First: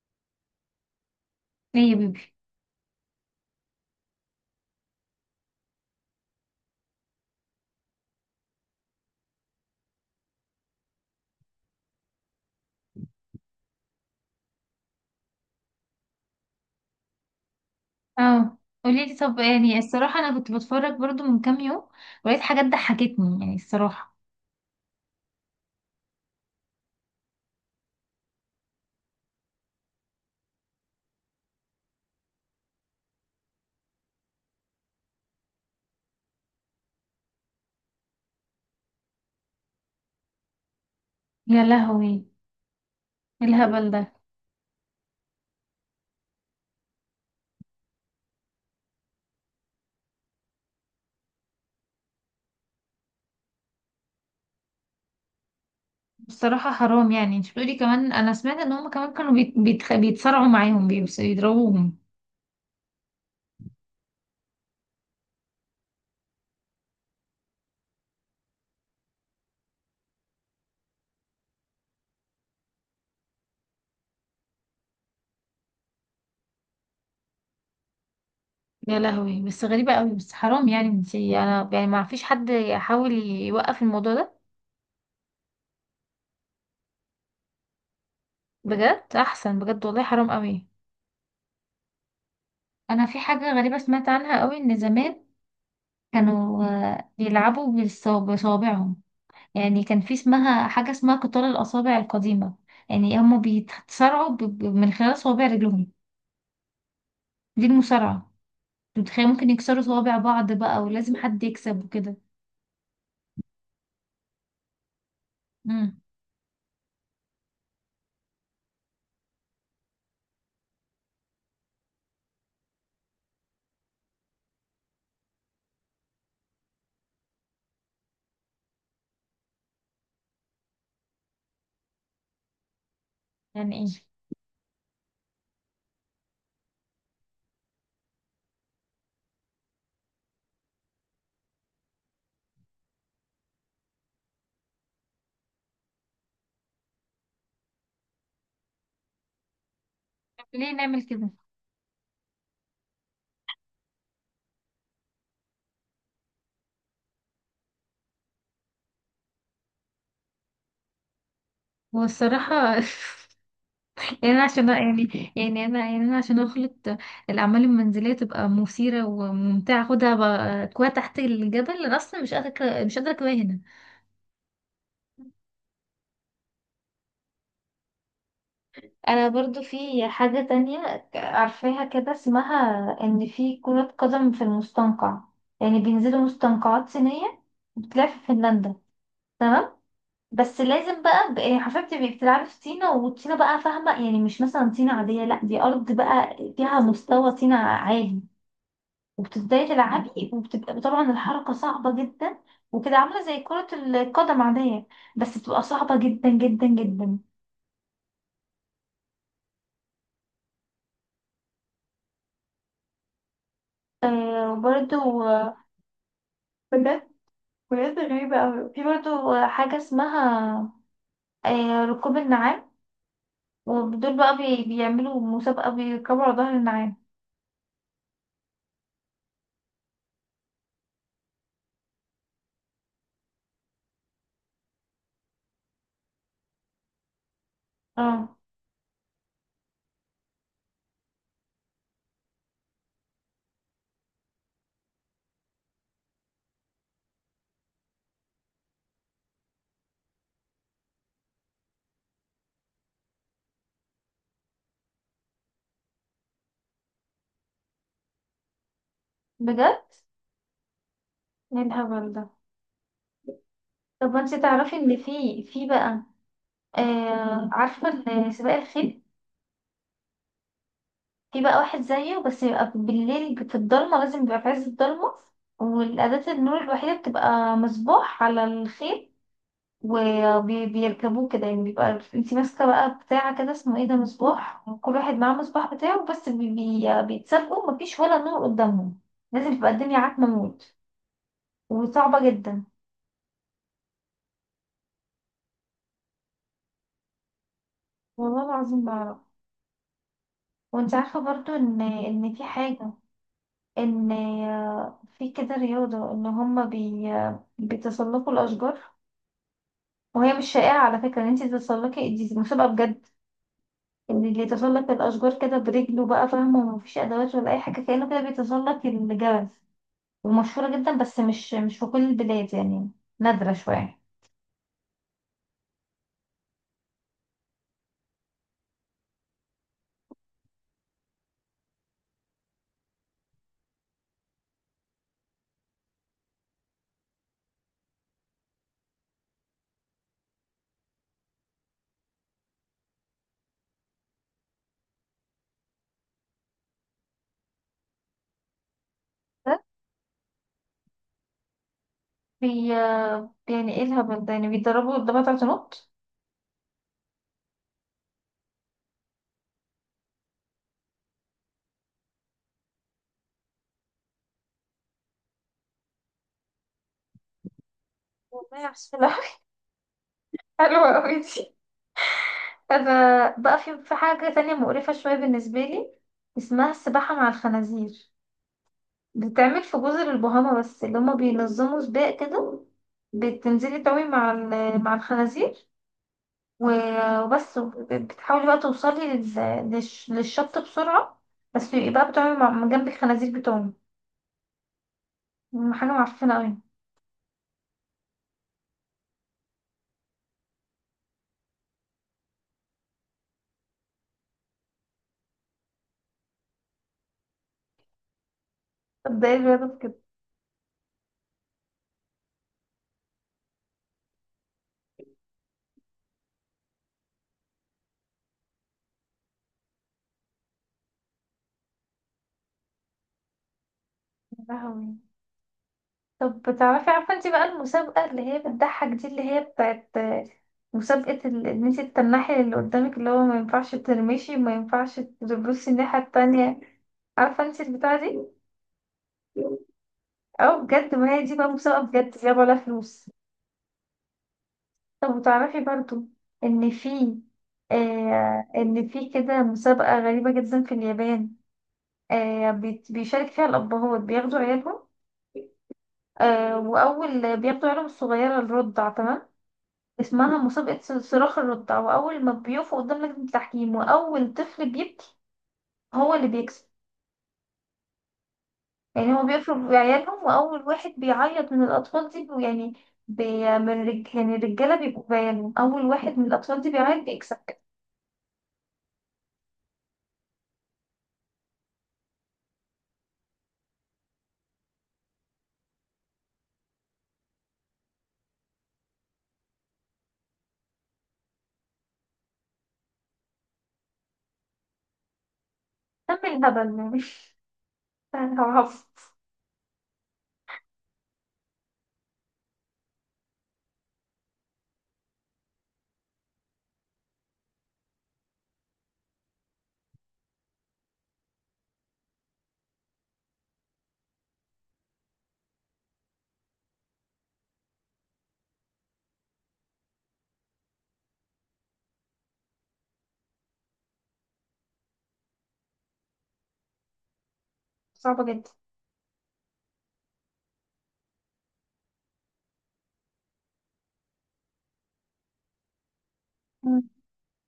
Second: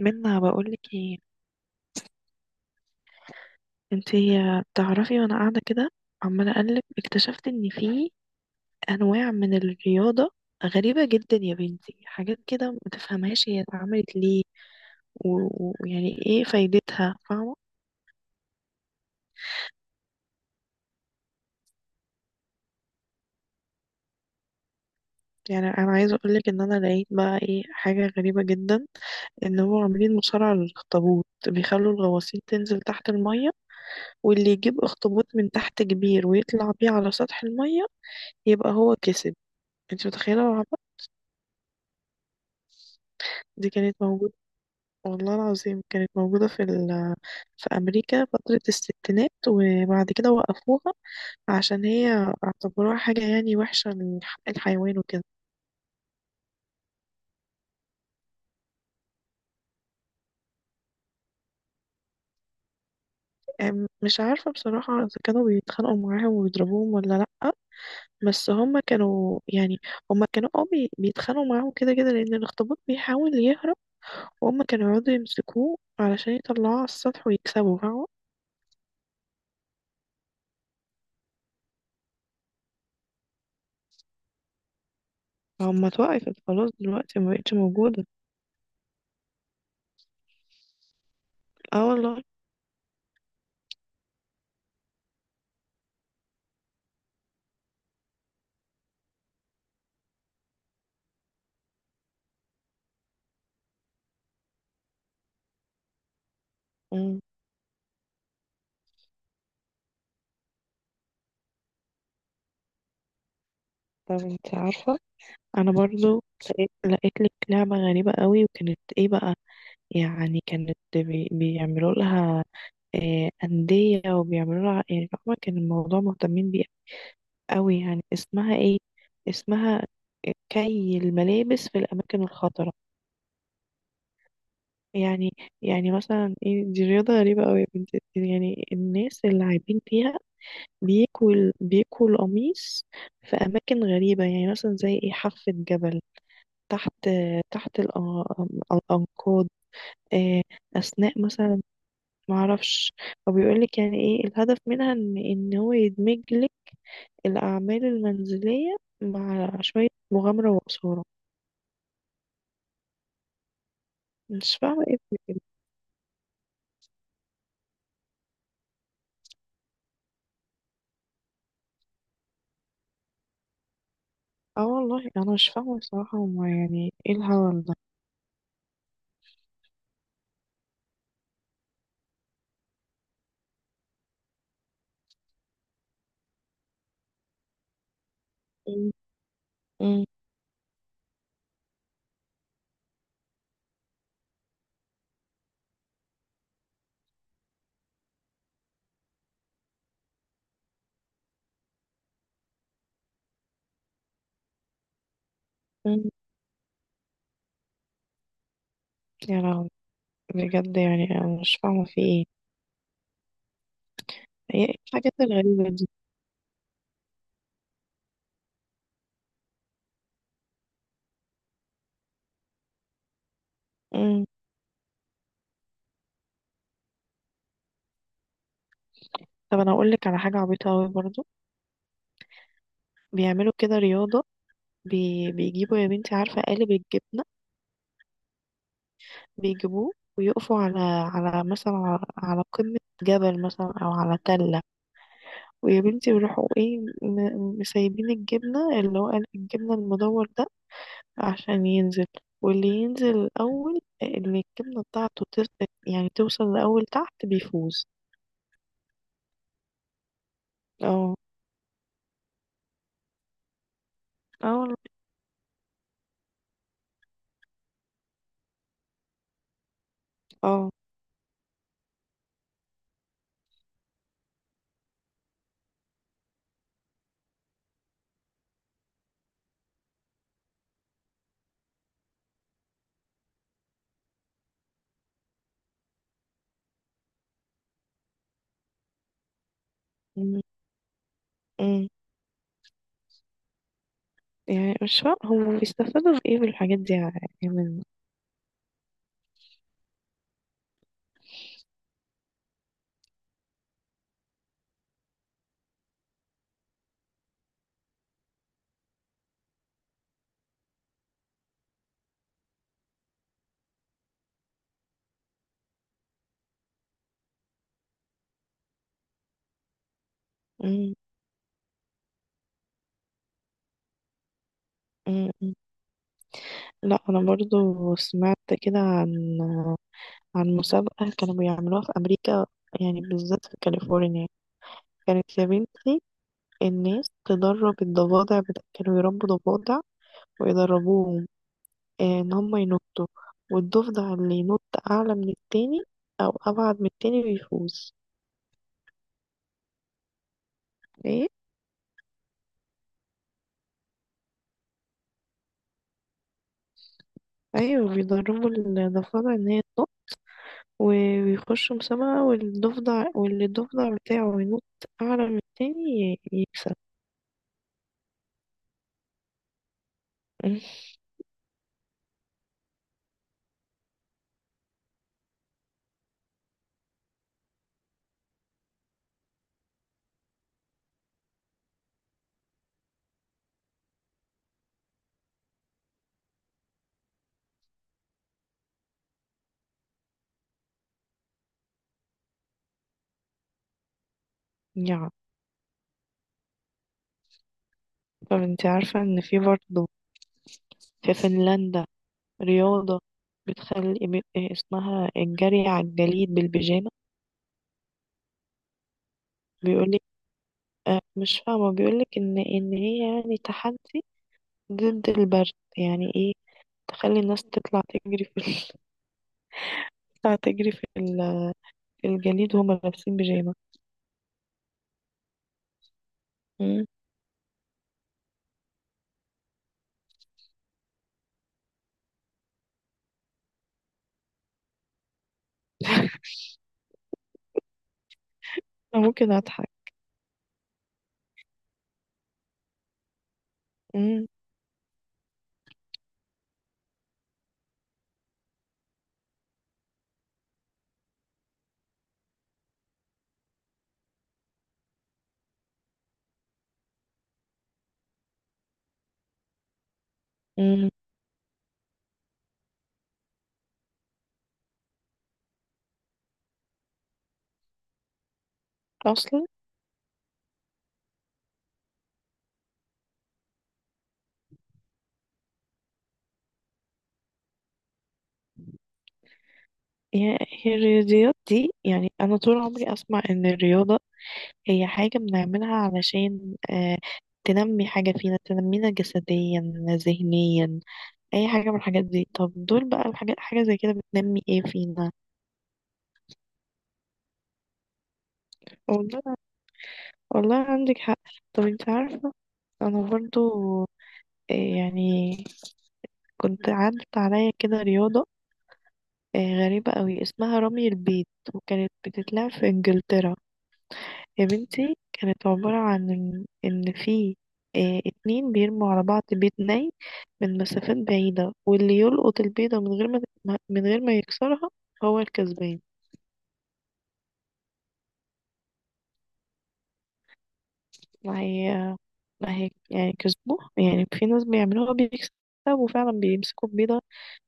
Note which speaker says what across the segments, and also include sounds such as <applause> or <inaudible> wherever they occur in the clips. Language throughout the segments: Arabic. Speaker 1: منا بقولك ايه؟
Speaker 2: ليه يا بيبي؟
Speaker 1: انتي تعرفي وانا قاعدة كده عمالة اقلب اكتشفت ان في انواع من الرياضة غريبة جدا يا بنتي، حاجات كده ما تفهمهاش هي اتعملت ليه و- و- ويعني ايه فايدتها، فاهمة؟
Speaker 2: اه. قولي لي. طب يعني الصراحه انا كنت بتفرج برضو من كام يوم، ولقيت حاجات ضحكتني يعني الصراحه.
Speaker 1: يعني انا عايزة اقولك ان انا لقيت بقى ايه، حاجة غريبة جدا، ان هو عاملين مصارعة للاخطبوط، بيخلوا الغواصين تنزل تحت المية واللي يجيب اخطبوط من تحت كبير ويطلع بيه على سطح المية يبقى هو كسب. انتي متخيلة العبط؟
Speaker 2: يا لهوي، إيه
Speaker 1: دي
Speaker 2: الهبل
Speaker 1: كانت
Speaker 2: ده!
Speaker 1: موجودة، والله العظيم كانت موجودة في أمريكا فترة الستينات وبعد كده وقفوها عشان هي اعتبروها حاجة يعني وحشة، لحق الحيوان وكده.
Speaker 2: بصراحه حرام يعني، انت بتقولي كمان، انا سمعت ان هم كمان كانوا بيتصارعوا معاهم، بيضربوهم.
Speaker 1: مش عارفة بصراحة إذا كانوا بيتخانقوا معاهم وبيضربوهم ولا لأ، بس هما كانوا يعني هما كانوا اه بي- بيتخانقوا معاهم كده كده لأن الأخطبوط بيحاول يهرب، وهما كانوا يقعدوا يمسكوه علشان يطلعوه على السطح ويكسبوا، فاهمة؟
Speaker 2: يا لهوي، بس غريبه قوي، بس حرام يعني، انت انا يعني ما فيش حد يحاول يوقف الموضوع ده؟
Speaker 1: هما اتوقفت خلاص، دلوقتي مبقتش موجودة.
Speaker 2: بجد احسن بجد والله، حرام قوي.
Speaker 1: اه والله.
Speaker 2: انا في حاجه غريبه سمعت عنها قوي، ان زمان كانوا بيلعبوا بصوابعهم. يعني كان في اسمها حاجة اسمها قتال الأصابع القديمة. يعني هم بيتصارعوا من خلال صوابع رجلهم.
Speaker 1: مم.
Speaker 2: دي المصارعة. أنت متخيل ممكن يكسروا صوابع بعض بقى، ولازم حد يكسب وكده.
Speaker 1: طب انت عارفة، انا
Speaker 2: امم
Speaker 1: برضو لقيت لك لعبة غريبة قوي، وكانت ايه بقى؟ يعني كانت بيعملوا لها أندية وبيعملوا لها، يعني فاهمة كان الموضوع مهتمين بيه قوي. يعني اسمها ايه؟ اسمها كي الملابس في الأماكن الخطرة.
Speaker 2: يعني ايه؟
Speaker 1: يعني يعني مثلا ايه، دي رياضة غريبة قوي يا بنتي، يعني الناس اللي عايبين فيها بيكوا القميص في أماكن غريبة يعني مثلا زي ايه، حافة جبل، تحت تحت الأن- الأنقاض، آه،
Speaker 2: طب ليه نعمل
Speaker 1: أثناء
Speaker 2: كده؟
Speaker 1: مثلا، معرفش. هو بيقولك يعني إيه الهدف منها، إن هو يدمج لك الأعمال المنزلية مع شوية مغامرة وإثارة.
Speaker 2: والصراحة <laughs> يعني أنا
Speaker 1: مش
Speaker 2: عشان
Speaker 1: فاهمة إيه في
Speaker 2: يعني
Speaker 1: كده.
Speaker 2: يعني أنا يعني أنا عشان أخلط الأعمال المنزلية تبقى مثيرة وممتعة، أكواع تحت الجبل؟ أنا أصلا مش قادرة أكواها.
Speaker 1: اه والله أنا مش فاهمة بصراحة، هما يعني إيه الهبل ده؟
Speaker 2: انا برضو في حاجة تانية عارفاها كده، اسمها ان في كرة قدم في المستنقع. يعني بينزلوا مستنقعات صينية، بتلعب في فنلندا.
Speaker 1: م-
Speaker 2: تمام،
Speaker 1: م-
Speaker 2: بس لازم بقى، يعني حرفيا بتبقي بتلعبي في طينة، وطينة بقى فاهمة، يعني مش مثلا طينة عادية، لا دي أرض بقى فيها مستوى طينة عالي. وبتبدأي تلعبي، وبتبقى طبعا الحركة صعبة جدا، وكده عاملة زي كرة القدم عادية، بس بتبقى صعبة
Speaker 1: م.
Speaker 2: جدا جدا جدا.
Speaker 1: يا لهوي، بجد يعني أنا مش فاهمة في إيه،
Speaker 2: آه
Speaker 1: هي إيه
Speaker 2: وبرده
Speaker 1: الحاجات الغريبة دي؟
Speaker 2: بجد غريبة أوي، في برضه حاجة اسمها ركوب النعام. ودول
Speaker 1: م.
Speaker 2: بقى بيعملوا مسابقة بيركبوا على ظهر النعام.
Speaker 1: طب أنا أقولك على حاجة عبيطة أوي برضو، بيعملوا كده رياضة، بيجيبوا يا بنتي، عارفة قالب الجبنة؟
Speaker 2: اه
Speaker 1: بيجيبوه ويقفوا على على مثلا على على قمة جبل مثلا أو على تلة، ويا بنتي بيروحوا ايه مسيبين الجبنة، اللي هو قالب الجبنة المدور ده، عشان ينزل. واللي ينزل الأول، اللي الجبنة بتاعته يعني توصل لأول تحت، بيفوز.
Speaker 2: بجد،
Speaker 1: اه
Speaker 2: ايه الهبل ده! طب ما انت
Speaker 1: اه
Speaker 2: تعرفي
Speaker 1: والله.
Speaker 2: ان في بقى عارفة سباق الخيل؟
Speaker 1: اه.
Speaker 2: في بقى واحد زيه، بس يبقى بالليل في الضلمة، لازم يبقى في عز الضلمة. والأداة النور الوحيدة بتبقى مصباح على الخيل، وبيركبوه كده. يعني بيبقى انتي ماسكة بقى بتاع كده اسمه ايه ده، مصباح، وكل واحد معاه مصباح بتاعه، بس بيتسابقوا، مفيش ولا نور قدامهم. لازم تبقى الدنيا عتمة
Speaker 1: م-
Speaker 2: موت،
Speaker 1: م.
Speaker 2: وصعبة جدا.
Speaker 1: يعني مش فاهم هم بيستفادوا بإيه بالحاجات دي يعني، من
Speaker 2: والله العظيم بعرف. وانت عارفة برضو ان في حاجة، ان في كده رياضة ان هما بيتسلقوا الأشجار. وهي مش شائعة على فكرة ان انتي تتسلقي، دي مسابقة بجد. ان اللي يتسلق الاشجار كده برجله بقى فاهمه، ومفيش ادوات ولا اي حاجه، كانه كده بيتسلق الجبل. ومشهوره
Speaker 1: م-
Speaker 2: جدا، بس مش في كل البلاد يعني، نادره شويه.
Speaker 1: م. لا انا برضو سمعت كده عن عن مسابقة كانوا بيعملوها في امريكا، يعني بالذات في كاليفورنيا. كانت يا بنتي الناس تدرب الضفادع كانوا يربوا ضفادع ويدربوهم، ان هم ينطوا، والضفدع اللي ينط اعلى من التاني او ابعد من التاني بيفوز.
Speaker 2: ده
Speaker 1: ايه؟
Speaker 2: بي يعني ايه الهبل ده؟ يعني بيتدربوا قدامها تلات نقط؟
Speaker 1: ايوه، بيدربوا الضفادع ان هي تنط و- ويخشوا مسابقة، والضفدع الضفدع بتاعه ينط اعلى من التاني يكسب.
Speaker 2: والله عسولة، <laughs> حلوة
Speaker 1: <laughs>
Speaker 2: أوي دي. أنا بقى في حاجة تانية مقرفة شوية بالنسبة لي، اسمها السباحة مع الخنازير. بتتعمل في جزر البهاما، بس اللي هما بينظموا سباق كده. بتنزلي تعومي مع الخنازير، وبس، بتحاولي بقى توصلي للشط بسرعة. بس يبقى بقى بتقعي جنب الخنازير بتوعهم.
Speaker 1: يا.
Speaker 2: حاجة معفنة أوي.
Speaker 1: طب انت عارفة ان في برضه في فنلندا رياضة بتخلي اسمها الجري على الجليد بالبيجامة.
Speaker 2: طب ده ايه الرياضة في كده؟
Speaker 1: بيقولك اه، مش فاهمة، بيقولك ان هي يعني تحدي ضد البرد. يعني ايه؟ تخلي الناس تطلع تجري في ال... <laughs> تطلع تجري في الجليد وهم لابسين بيجامة.
Speaker 2: يا لهوي. طب
Speaker 1: مم.
Speaker 2: بتعرفي؟ عارفة انتي بقى المسابقة اللي هي بتضحك دي، اللي هي بتاعت مسابقة ان انتي تتنحي اللي قدامك، اللي هو ما ينفعش ترمشي، ما ينفعش تبصي الناحية
Speaker 1: <laughs>
Speaker 2: التانية. عارفة انتي البتاعة دي؟
Speaker 1: انا ممكن اضحك.
Speaker 2: اه بجد، ما هي دي بقى مسابقة بجد بيلعبوا عليها فلوس.
Speaker 1: مم.
Speaker 2: طب تعرفي برضو ان في، ان في كده مسابقة غريبة جدا في اليابان. بيشارك فيها الابهات، بياخدوا عيالهم. آه واول بياخدوا عيالهم الصغيرة الرضع، تمام؟ اسمها مسابقة
Speaker 1: مم.
Speaker 2: صراخ الرضع. واول ما بيقفوا قدام لجنة التحكيم، واول طفل بيبكي هو اللي بيكسب. يعني هو
Speaker 1: اصلا
Speaker 2: بيفرض عيالهم، واول واحد بيعيط من الاطفال دي يعني بي يعني الرجالة بيبقوا بعيالهم، اول واحد من الاطفال دي بيعيط بيكسب.
Speaker 1: هي هي الرياضيات دي، يعني انا طول عمري اسمع ان الرياضة هي حاجة بنعملها علشان تنمي حاجة فينا، تنمينا جسديا، ذهنيا، أي حاجة من الحاجات دي. طب دول بقى الحاجات، حاجة زي كده بتنمي ايه فينا؟
Speaker 2: كمل الهبل يعني، هعرف.
Speaker 1: والله والله عندك حق. طب انت عارفة، أنا برضو آه، يعني كنت عدت عليا كده رياضة آه، غريبة قوي، اسمها رمي البيت، وكانت بتتلعب في إنجلترا. يا بنتي كانت عبارة عن إن في اتنين بيرموا على بعض بيض ني من مسافات بعيدة، واللي يلقط البيضة من غير من غير ما يكسرها هو الكسبان.
Speaker 2: صعبة جدا.
Speaker 1: ما هي، ما هي يعني كسبوه، يعني في ناس بيعملوها بيكسبوا فعلا، بيمسكوا
Speaker 2: مم.
Speaker 1: البيضة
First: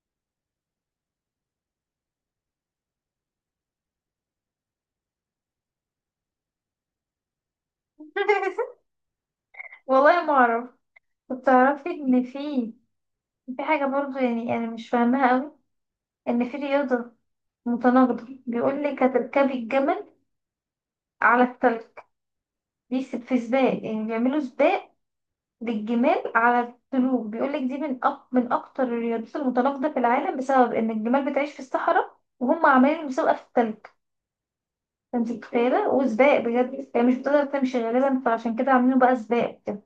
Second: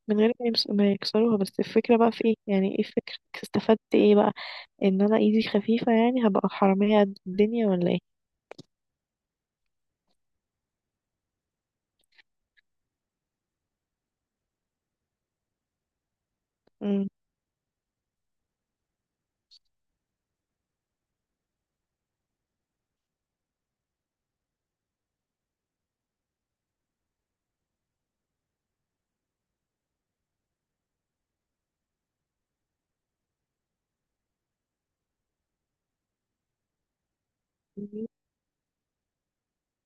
Speaker 1: من غير ما يكسروها. بس الفكرة بقى في ايه؟ يعني ايه الفكرة، استفدت ايه بقى؟ ان انا ايدي خفيفة، يعني هبقى حرامية قد الدنيا ولا ايه؟
Speaker 2: <laughs> والله ما اعرف. كنت تعرفي ان في حاجة برضه يعني انا مش فاهمها قوي، ان في
Speaker 1: مم.
Speaker 2: رياضة متناقضة. بيقول لك هتركبي الجمل على التلج. في سباق، يعني بيعملوا سباق للجمال على التلوج. بيقول لك دي من من اكتر الرياضات المتناقضة في العالم، بسبب ان الجمال بتعيش في الصحراء، وهم عاملين مسابقة في التلج. فانت متخيلة، وسباق بجد يعني، مش بتقدر تمشي غالبا، فعشان كده عاملينه بقى سباق كده.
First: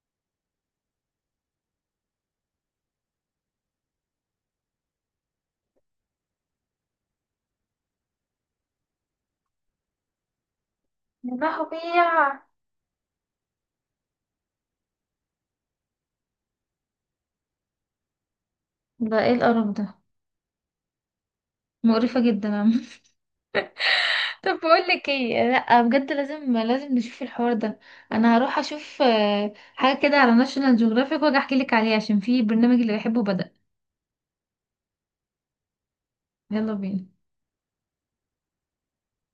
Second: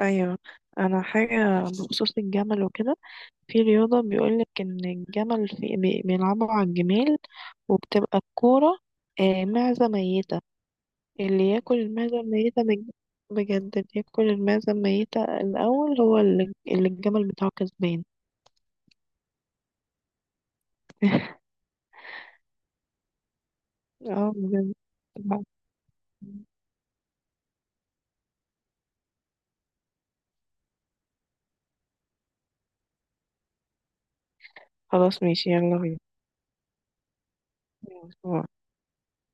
Speaker 1: ايوه، انا حاجة بخصوص الجمل وكده، في رياضة بيقولك إن الجمل في بيلعبوا على الجمال وبتبقى الكورة معزة ميتة. اللي ياكل المعزة
Speaker 2: يا،
Speaker 1: الميتة بجد، اللي ياكل المعزة الميتة الأول هو اللي الجمل بتاعه كسبان.
Speaker 2: ده ايه القرف ده!
Speaker 1: <laughs>
Speaker 2: مقرفة جدا يا عم. <laughs>
Speaker 1: اه
Speaker 2: طب
Speaker 1: بجد.
Speaker 2: بقول لك ايه،
Speaker 1: لا.
Speaker 2: لا بجد، لازم لازم نشوف الحوار ده. انا هروح اشوف حاجة كده على ناشونال جيوغرافيك، واجي احكي لك عليه، عشان في برنامج اللي بحبه بدأ.
Speaker 1: خلاص ماشي، يلا
Speaker 2: يلا بينا.
Speaker 1: بينا.